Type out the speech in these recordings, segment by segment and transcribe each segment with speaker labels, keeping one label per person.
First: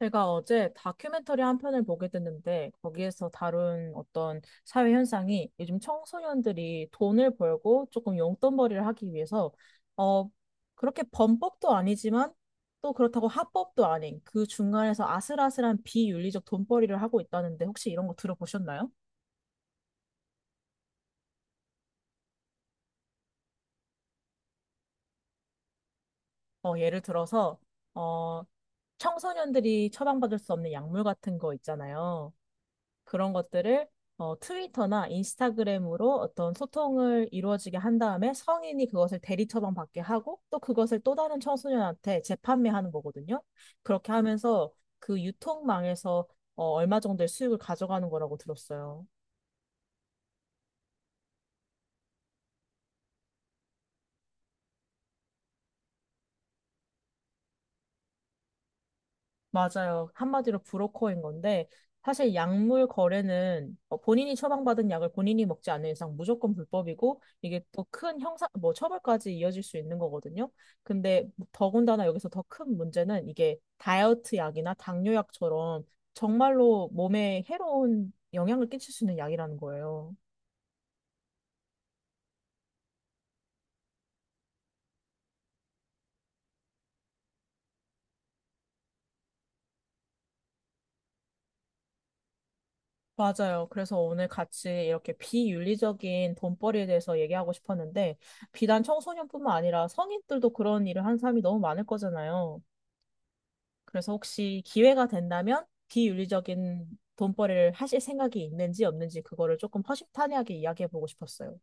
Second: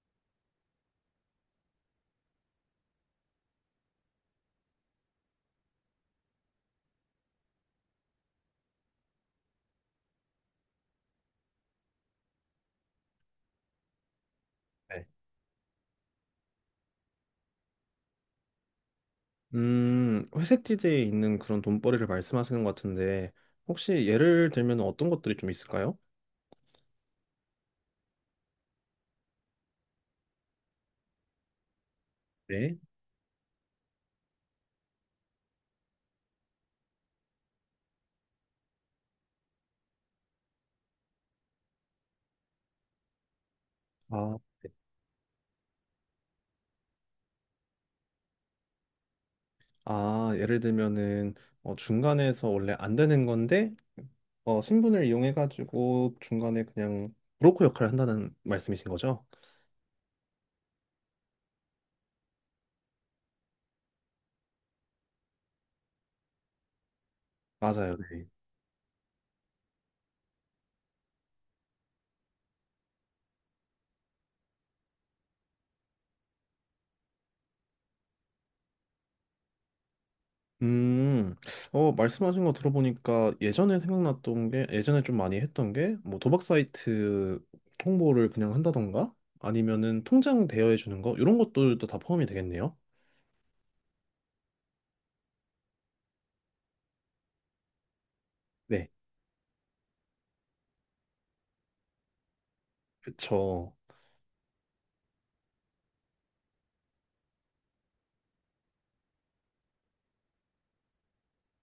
Speaker 1: 제가 어제 다큐멘터리 한 편을 보게 됐는데 거기에서 다룬 어떤 사회 현상이 요즘 청소년들이 돈을 벌고 조금 용돈벌이를 하기 위해서 어 그렇게 범법도 아니지만 또 그렇다고 합법도 아닌 그 중간에서
Speaker 2: 네.
Speaker 1: 아슬아슬한 비윤리적 돈벌이를 하고 있다는데 혹시 이런 거 들어보셨나요?
Speaker 2: 회색지대에 있는 그런 돈벌이를 말씀하시는 것 같은데, 혹시 예를 들면 어떤 것들이 좀 있을까요?
Speaker 1: 예를 들어서 어 청소년들이 처방받을 수 없는 약물 같은 거 있잖아요.
Speaker 2: 네.
Speaker 1: 그런 것들을 트위터나 인스타그램으로 어떤 소통을 이루어지게 한 다음에 성인이 그것을 대리 처방받게 하고 또 그것을 또 다른 청소년한테 재판매하는 거거든요. 그렇게
Speaker 2: 아,
Speaker 1: 하면서 그 유통망에서 얼마 정도의 수익을 가져가는 거라고 들었어요.
Speaker 2: 아, 예를 들면은 중간에서 원래 안 되는 건데, 신분을 이용해가지고 중간에 그냥 브로커 역할을 한다는 말씀이신 거죠?
Speaker 1: 맞아요. 한마디로 브로커인 건데, 사실 약물 거래는 본인이 처방받은 약을 본인이 먹지 않는 이상 무조건 불법이고, 이게 또
Speaker 2: 맞아요.
Speaker 1: 큰 형사, 뭐 처벌까지 이어질 수 있는 거거든요. 근데 더군다나 여기서 더 큰 문제는 이게 다이어트 약이나 당뇨약처럼 정말로 몸에 해로운 영향을 끼칠 수 있는 약이라는 거예요.
Speaker 2: 음, 말씀하신 거 들어보니까 예전에 생각났던 게, 예전에 좀 많이 했던 게, 뭐 도박 사이트 홍보를 그냥 한다던가, 아니면은 통장 대여해 주는 거, 이런 것들도 다 포함이 되겠네요.
Speaker 1: 맞아요. 그래서 오늘 같이 이렇게 비윤리적인 돈벌이에 대해서 얘기하고 싶었는데, 비단
Speaker 2: 네.
Speaker 1: 청소년뿐만 아니라 성인들도 그런 일을 하는 사람이 너무 많을 거잖아요.
Speaker 2: 그쵸.
Speaker 1: 그래서 혹시 기회가 된다면 비윤리적인 돈벌이를 하실 생각이 있는지 없는지 그거를 조금 허심탄회하게 이야기해 보고 싶었어요.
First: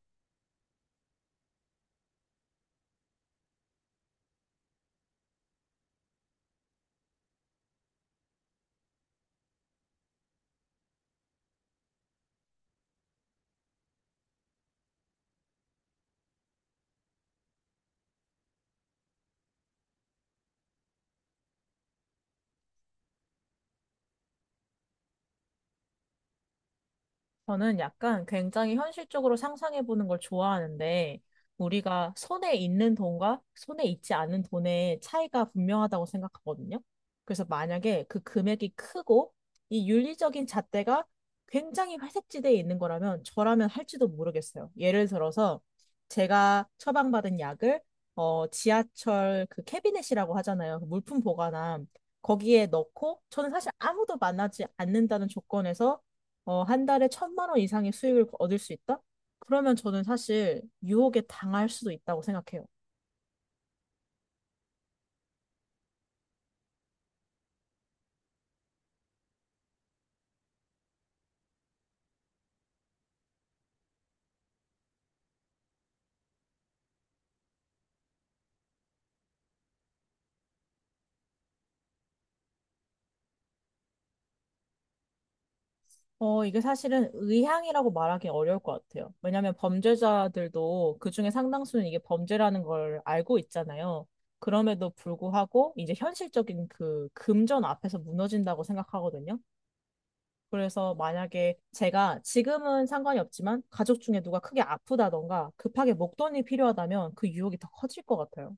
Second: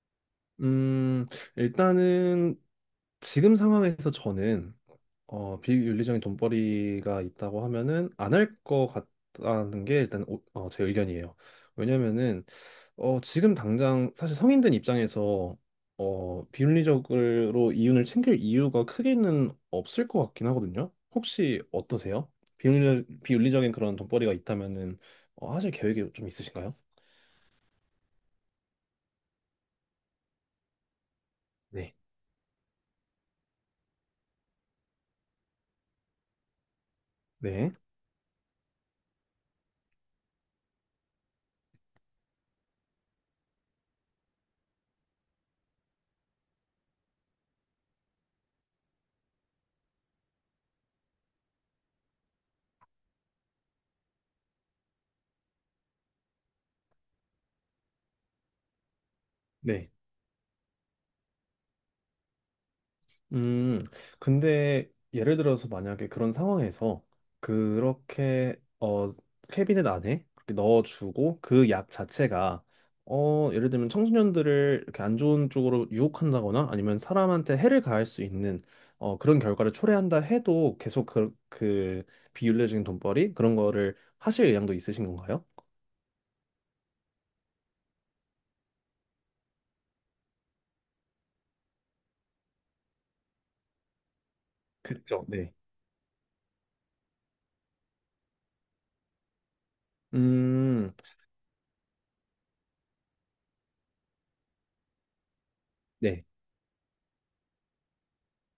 Speaker 2: 음, 일단은 지금 상황에서 저는 비윤리적인 돈벌이가 있다고 하면은 안 할 것 같다는 게 일단 제 의견이에요. 왜냐면은 지금 당장 사실 성인된 입장에서 비윤리적으로 이윤을 챙길 이유가 크게는 없을 것 같긴 하거든요. 혹시 어떠세요? 비윤리적인 그런 돈벌이가 있다면은 하실 계획이 좀 있으신가요?
Speaker 1: 저는 약간 굉장히 현실적으로 상상해 보는 걸 좋아하는데,
Speaker 2: 네.
Speaker 1: 우리가 손에 있는 돈과 손에 있지 않은 돈의 차이가 분명하다고 생각하거든요. 그래서
Speaker 2: 네.
Speaker 1: 만약에 그 금액이 크고, 이 윤리적인 잣대가 굉장히 회색지대에 있는 거라면 저라면 할지도 모르겠어요. 예를 들어서 제가 처방받은 약을 지하철 그 캐비넷이라고 하잖아요. 그 물품 보관함. 거기에 넣고 저는 사실 아무도 만나지 않는다는 조건에서 한 달에 1,000만 원 이상의 수익을 얻을 수 있다? 그러면
Speaker 2: 네.
Speaker 1: 저는 사실 유혹에 당할 수도 있다고 생각해요.
Speaker 2: 음, 근데 예를 들어서 만약에 그런 상황에서 그렇게 캐비넷 안에 그렇게 넣어주고 그 약 자체가 예를 들면 청소년들을 이렇게 안 좋은 쪽으로 유혹한다거나 아니면 사람한테 해를 가할 수 있는 그런 결과를 초래한다 해도 계속 그 비윤리적인 돈벌이 그런 거를 하실 의향도 있으신 건가요?
Speaker 1: 이게 사실은 의향이라고 말하기 어려울 것 같아요. 왜냐하면 범죄자들도 그중에 상당수는 이게 범죄라는 걸 알고 있잖아요. 그럼에도
Speaker 2: 그죠 네.
Speaker 1: 불구하고 이제 현실적인 그 금전 앞에서 무너진다고 생각하거든요.
Speaker 2: 음,
Speaker 1: 그래서 만약에 제가 지금은 상관이 없지만 가족 중에 누가 크게 아프다던가 급하게
Speaker 2: 네.
Speaker 1: 목돈이 필요하다면 그 유혹이 더 커질 것 같아요.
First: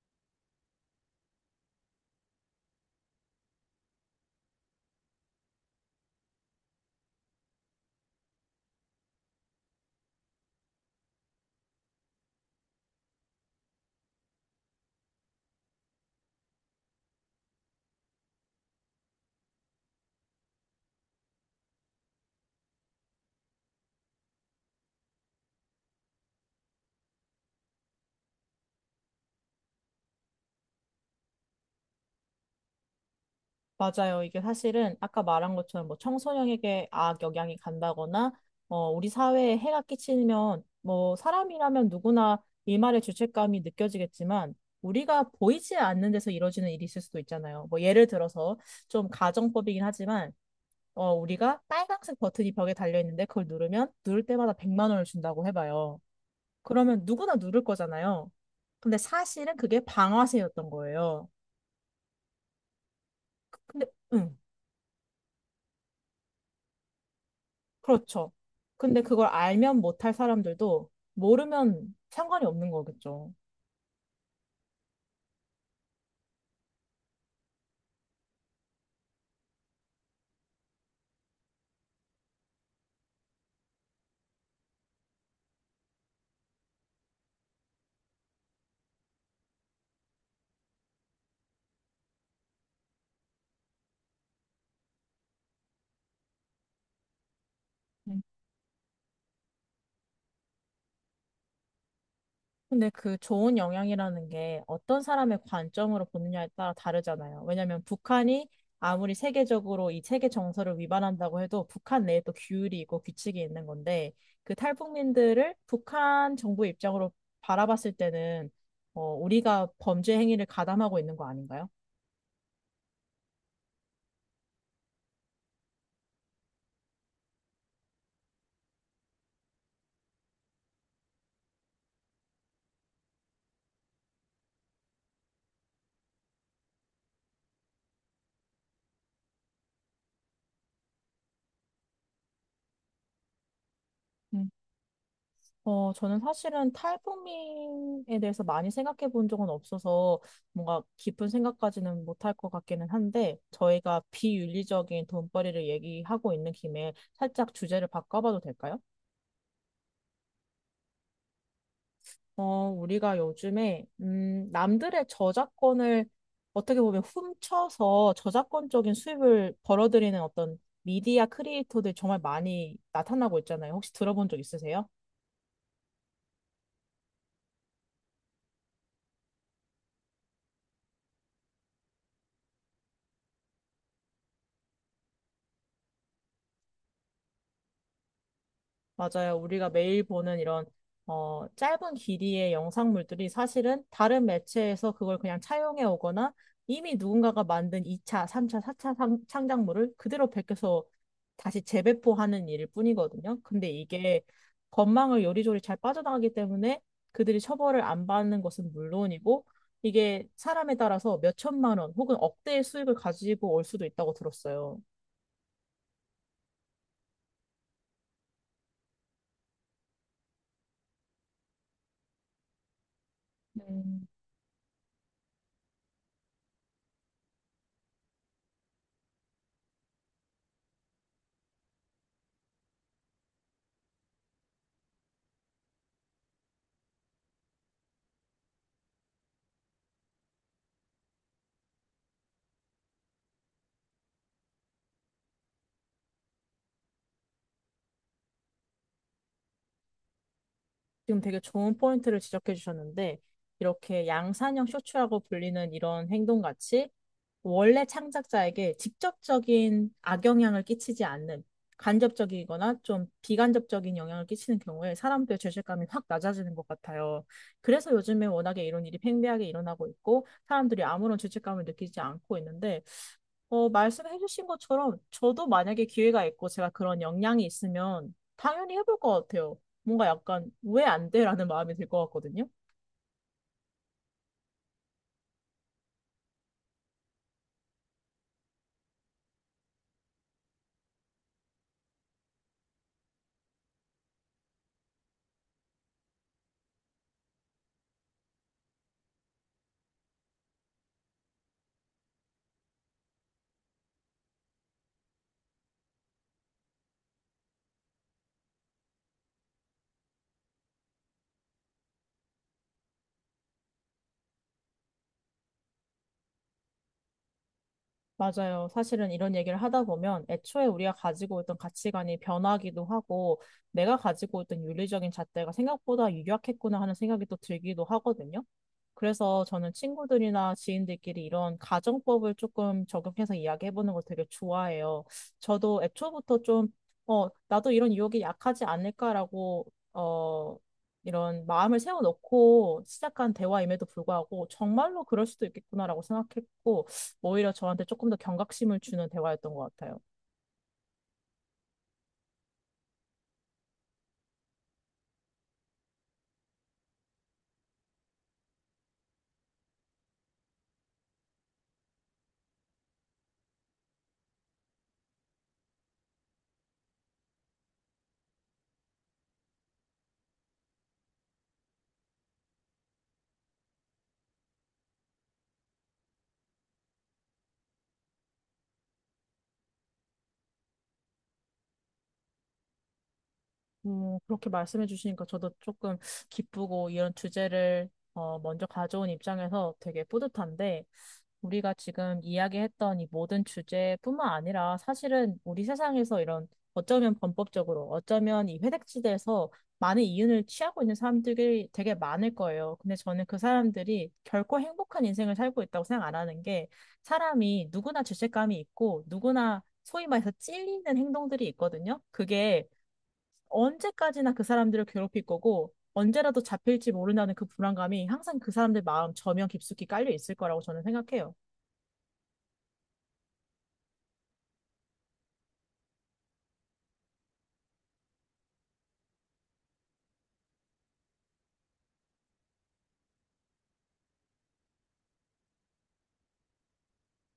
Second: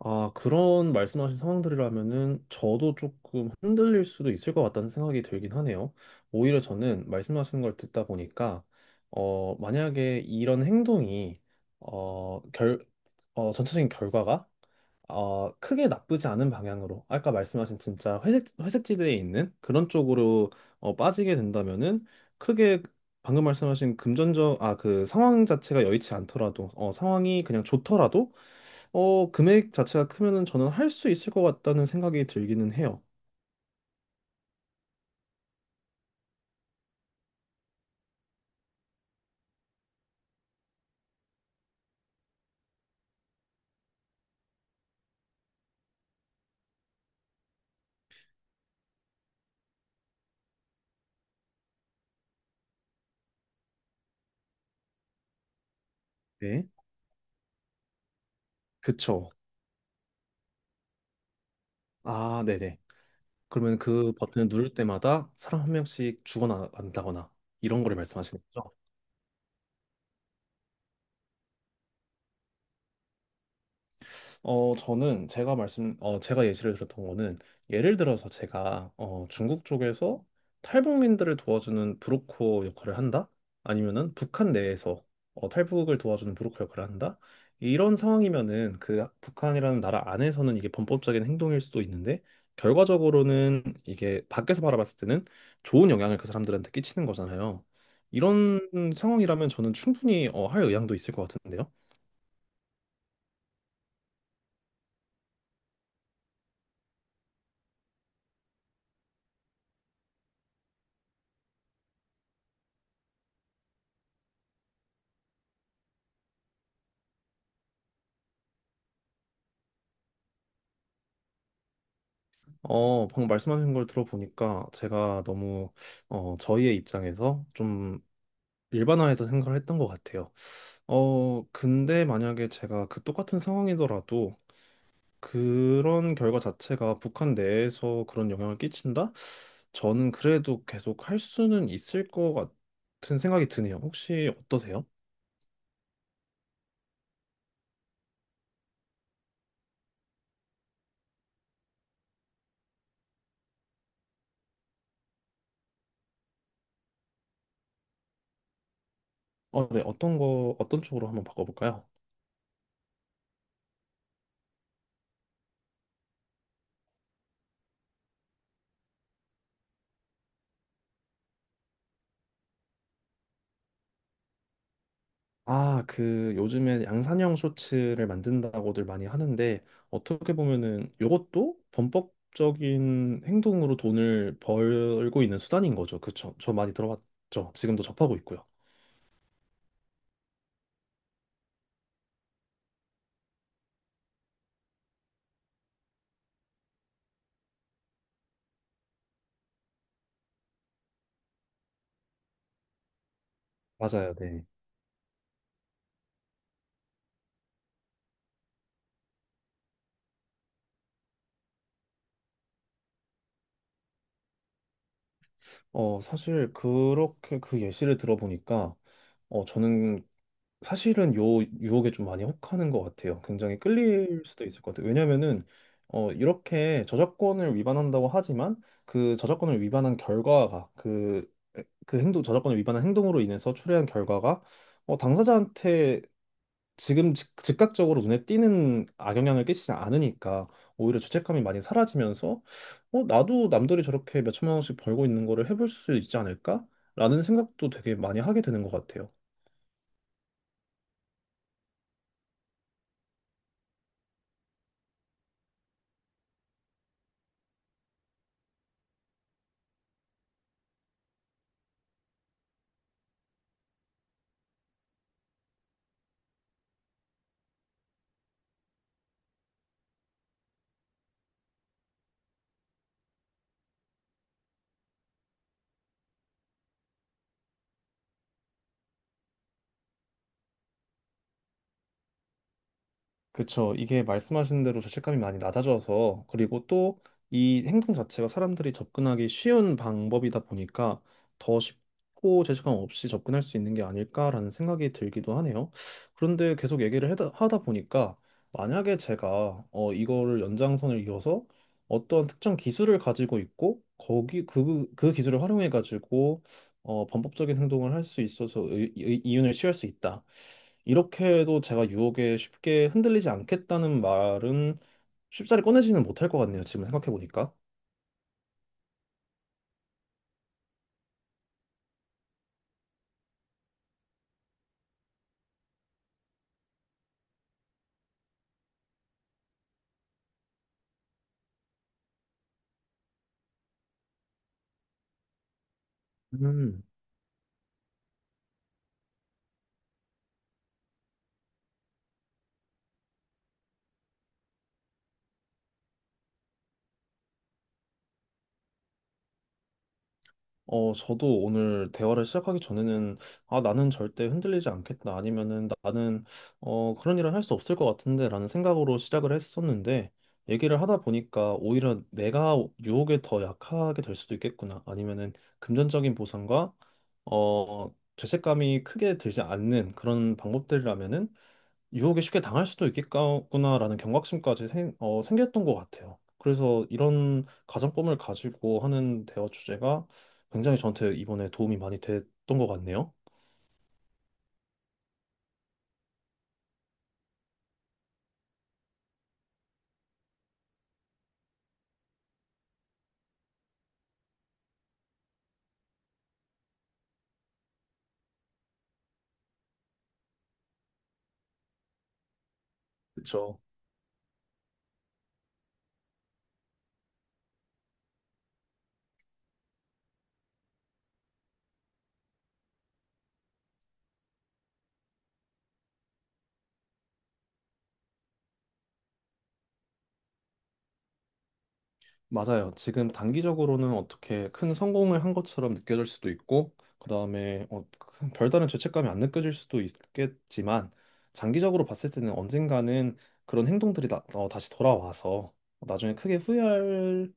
Speaker 2: 아, 그런 말씀하신 상황들이라면은 저도 조금 흔들릴 수도 있을 것 같다는 생각이 들긴 하네요. 오히려 저는 말씀하시는 걸 듣다 보니까, 만약에 이런 행동이, 어, 결, 전체적인 결과가 크게 나쁘지 않은 방향으로 아까 말씀하신 진짜 회색 회색지대에 있는 그런 쪽으로 빠지게 된다면은 크게 방금 말씀하신 금전적 그 상황 자체가 여의치 않더라도 상황이 그냥 좋더라도 금액 자체가 크면은 저는 할 수 있을 것 같다는 생각이 들기는 해요.
Speaker 1: 맞아요. 이게 사실은 아까 말한 것처럼 뭐 청소년에게 악영향이 간다거나, 우리 사회에 해가 끼치면, 뭐 사람이라면 누구나 일말의 죄책감이 느껴지겠지만, 우리가 보이지 않는 데서 이루어지는 일이 있을 수도 있잖아요. 뭐 예를 들어서 좀 가정법이긴 하지만, 우리가 빨간색 버튼이 벽에 달려 있는데 그걸 누르면 누를 때마다 100만 원을 준다고 해봐요.
Speaker 2: 네.
Speaker 1: 그러면 누구나 누를 거잖아요. 근데
Speaker 2: 그쵸.
Speaker 1: 사실은 그게 방아쇠였던 거예요.
Speaker 2: 아, 네네. 그러면
Speaker 1: 근데,
Speaker 2: 그
Speaker 1: 응.
Speaker 2: 버튼을 누를 때마다 사람 한 명씩 죽어나간다거나 이런 거를
Speaker 1: 그렇죠.
Speaker 2: 말씀하시는 거죠?
Speaker 1: 근데 그걸 알면 못할 사람들도 모르면 상관이 없는 거겠죠.
Speaker 2: 저는 제가 예시를 들었던 거는 예를 들어서 제가 중국 쪽에서 탈북민들을 도와주는 브로커 역할을 한다? 아니면은 북한 내에서 탈북을 도와주는 브로커 역할을 한다? 이런 상황이면은 그 북한이라는 나라 안에서는 이게 범법적인 행동일 수도 있는데 결과적으로는 이게 밖에서 바라봤을 때는 좋은 영향을 그 사람들한테 끼치는 거잖아요.
Speaker 1: 음.
Speaker 2: 이런 상황이라면 저는 충분히 할 의향도 있을 것 같은데요.
Speaker 1: 근데 그 좋은 영향이라는 게 어떤 사람의 관점으로 보느냐에 따라 다르잖아요. 왜냐하면 북한이 아무리 세계적으로 이 세계 정서를 위반한다고 해도 북한 내에 또 규율이 있고 규칙이 있는 건데 그 탈북민들을 북한 정부 입장으로 바라봤을 때는 우리가 범죄 행위를 가담하고 있는 거 아닌가요?
Speaker 2: 방금 말씀하신 걸 들어보니까 제가 너무 저희의 입장에서 좀 일반화해서 생각을 했던 것 같아요. 근데 만약에 제가 그 똑같은 상황이더라도 그런 결과 자체가 북한 내에서 그런 영향을 끼친다? 저는 그래도 계속 할 수는 있을 것 같은 생각이 드네요. 혹시 어떠세요?
Speaker 1: 저는 사실은 탈북민에 대해서 많이 생각해 본 적은 없어서 뭔가 깊은 생각까지는 못할 것 같기는 한데 저희가 비윤리적인 돈벌이를 얘기하고 있는 김에 살짝 주제를 바꿔봐도 될까요?
Speaker 2: 네, 어떤 쪽으로 한번 바꿔볼까요?
Speaker 1: 우리가 요즘에, 남들의 저작권을 어떻게 보면 훔쳐서 저작권적인 수입을 벌어들이는 어떤 미디어 크리에이터들 정말 많이 나타나고 있잖아요. 혹시 들어본 적 있으세요?
Speaker 2: 아, 그 요즘에 양산형 쇼츠를 만든다고들 많이 하는데 어떻게 보면은 요것도 범법적인 행동으로 돈을 벌고 있는 수단인 거죠. 그쵸? 저 많이 들어봤죠. 지금도 접하고 있고요.
Speaker 1: 맞아요. 우리가 매일 보는 이런 짧은 길이의 영상물들이 사실은 다른 매체에서 그걸 그냥 차용해 오거나 이미 누군가가 만든 2차, 3차, 4차 창작물을 그대로 베껴서 다시 재배포하는 일일 뿐이거든요. 근데
Speaker 2: 맞아요,
Speaker 1: 이게
Speaker 2: 네.
Speaker 1: 건망을 요리조리 잘 빠져나가기 때문에 그들이 처벌을 안 받는 것은 물론이고 이게 사람에 따라서 몇천만 원 혹은 억대의 수익을 가지고 올 수도 있다고 들었어요.
Speaker 2: 사실 그렇게 그 예시를 들어보니까 저는 사실은 요 유혹에 좀 많이 혹하는 것 같아요. 굉장히
Speaker 1: 네.
Speaker 2: 끌릴 수도 있을 것 같아요. 왜냐면은 이렇게 저작권을 위반한다고 하지만 그 저작권을 위반한 결과가 그 행동, 저작권을 위반한 행동으로 인해서 초래한 결과가 당사자한테 지금 즉각적으로 눈에 띄는 악영향을 끼치지 않으니까 오히려 죄책감이 많이 사라지면서 나도 남들이 저렇게 몇천만 원씩 벌고 있는 거를 해볼 수 있지 않을까? 라는 생각도 되게 많이 하게 되는 것 같아요.
Speaker 1: 지금 되게 좋은 포인트를 지적해 주셨는데, 이렇게 양산형 쇼츠라고 불리는 이런 행동같이 원래 창작자에게 직접적인 악영향을 끼치지 않는 간접적이거나 좀 비간접적인 영향을 끼치는 경우에 사람들의 죄책감이 확 낮아지는 것 같아요. 그래서 요즘에 워낙에 이런 일이 팽배하게 일어나고 있고 사람들이 아무런 죄책감을 느끼지 않고 있는데 말씀해 주신 것처럼 저도 만약에 기회가 있고 제가 그런 역량이 있으면 당연히 해볼 것 같아요. 뭔가 약간 왜 안 돼? 라는 마음이 들 것 같거든요.
Speaker 2: 그쵸. 이게 말씀하신 대로 죄책감이 많이 낮아져서, 그리고 또 이 행동 자체가 사람들이 접근하기 쉬운 방법이다 보니까 더 쉽고 죄책감 없이 접근할 수 있는 게 아닐까라는 생각이 들기도 하네요. 그런데 계속 얘기를 하다 보니까 만약에 제가 이거를 연장선을 이어서 어떤 특정 기술을 가지고 있고, 거기 그 기술을 활용해 가지고 범법적인 행동을 할 수 있어서 이윤을 취할 수 있다. 이렇게 해도 제가 유혹에 쉽게 흔들리지 않겠다는 말은 쉽사리 꺼내지는 못할 것 같네요. 지금 생각해 보니까.
Speaker 1: 맞아요. 사실은 이런 얘기를 하다 보면 애초에 우리가 가지고 있던 가치관이 변하기도 하고 내가 가지고 있던 윤리적인 잣대가 생각보다 유약했구나 하는 생각이 또 들기도 하거든요. 그래서 저는 친구들이나 지인들끼리 이런 가정법을 조금 적용해서 이야기해보는 걸 되게 좋아해요. 저도 애초부터 좀,
Speaker 2: 음.
Speaker 1: 나도 이런 유혹이 약하지 않을까라고, 어, 이런 마음을 세워놓고 시작한 대화임에도 불구하고 정말로 그럴 수도 있겠구나라고 생각했고, 오히려 저한테 조금 더 경각심을 주는 대화였던 것 같아요.
Speaker 2: 저도 오늘 대화를 시작하기 전에는, 아, 나는 절대 흔들리지 않겠다. 아니면은 나는, 그런 일은 할 수 없을 것 같은데. 라는 생각으로 시작을 했었는데, 얘기를 하다 보니까 오히려 내가 유혹에 더 약하게 될 수도 있겠구나. 아니면은 금전적인 보상과, 죄책감이 크게 들지 않는 그런 방법들이라면은 유혹에 쉽게 당할 수도 있겠구나라는 경각심까지 생겼던 것 같아요. 그래서 이런 가정법을 가지고 하는 대화 주제가 굉장히 저한테 이번에 도움이 많이 됐던 것 같네요.
Speaker 1: 그렇게 말씀해 주시니까 저도 조금 기쁘고 이런 주제를 먼저 가져온 입장에서 되게 뿌듯한데 우리가 지금 이야기했던 이 모든 주제뿐만 아니라 사실은 우리 세상에서 이런 어쩌면 범법적으로 어쩌면 이 회색지대에서 많은 이윤을 취하고 있는 사람들이 되게 많을 거예요. 근데 저는 그
Speaker 2: 그쵸?
Speaker 1: 사람들이 결코 행복한 인생을 살고 있다고 생각 안 하는 게 사람이 누구나 죄책감이 있고 누구나 소위 말해서 찔리는 행동들이 있거든요. 그게 언제까지나 그 사람들을 괴롭힐 거고 언제라도 잡힐지 모른다는 그 불안감이 항상 그 사람들 마음 저면 깊숙이 깔려 있을 거라고 저는 생각해요.
Speaker 2: 맞아요. 지금 단기적으로는 어떻게 큰 성공을 한 것처럼 느껴질 수도 있고, 그다음에 큰 별다른 죄책감이 안 느껴질 수도 있겠지만, 장기적으로 봤을 때는 언젠가는 그런 행동들이 다시 돌아와서 나중에 크게 후회할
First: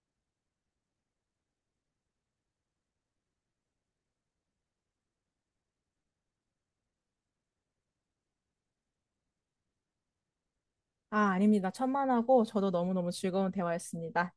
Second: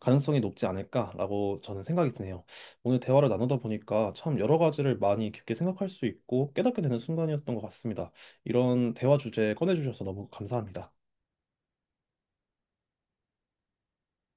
Speaker 2: 가능성이 높지 않을까라고 저는 생각이 드네요. 오늘 대화를 나누다 보니까 참 여러 가지를 많이 깊게 생각할 수 있고 깨닫게 되는 순간이었던 것 같습니다. 이런 대화 주제 꺼내주셔서 너무 감사합니다.
Speaker 1: 아, 아닙니다. 천만하고 저도 너무너무 즐거운 대화였습니다.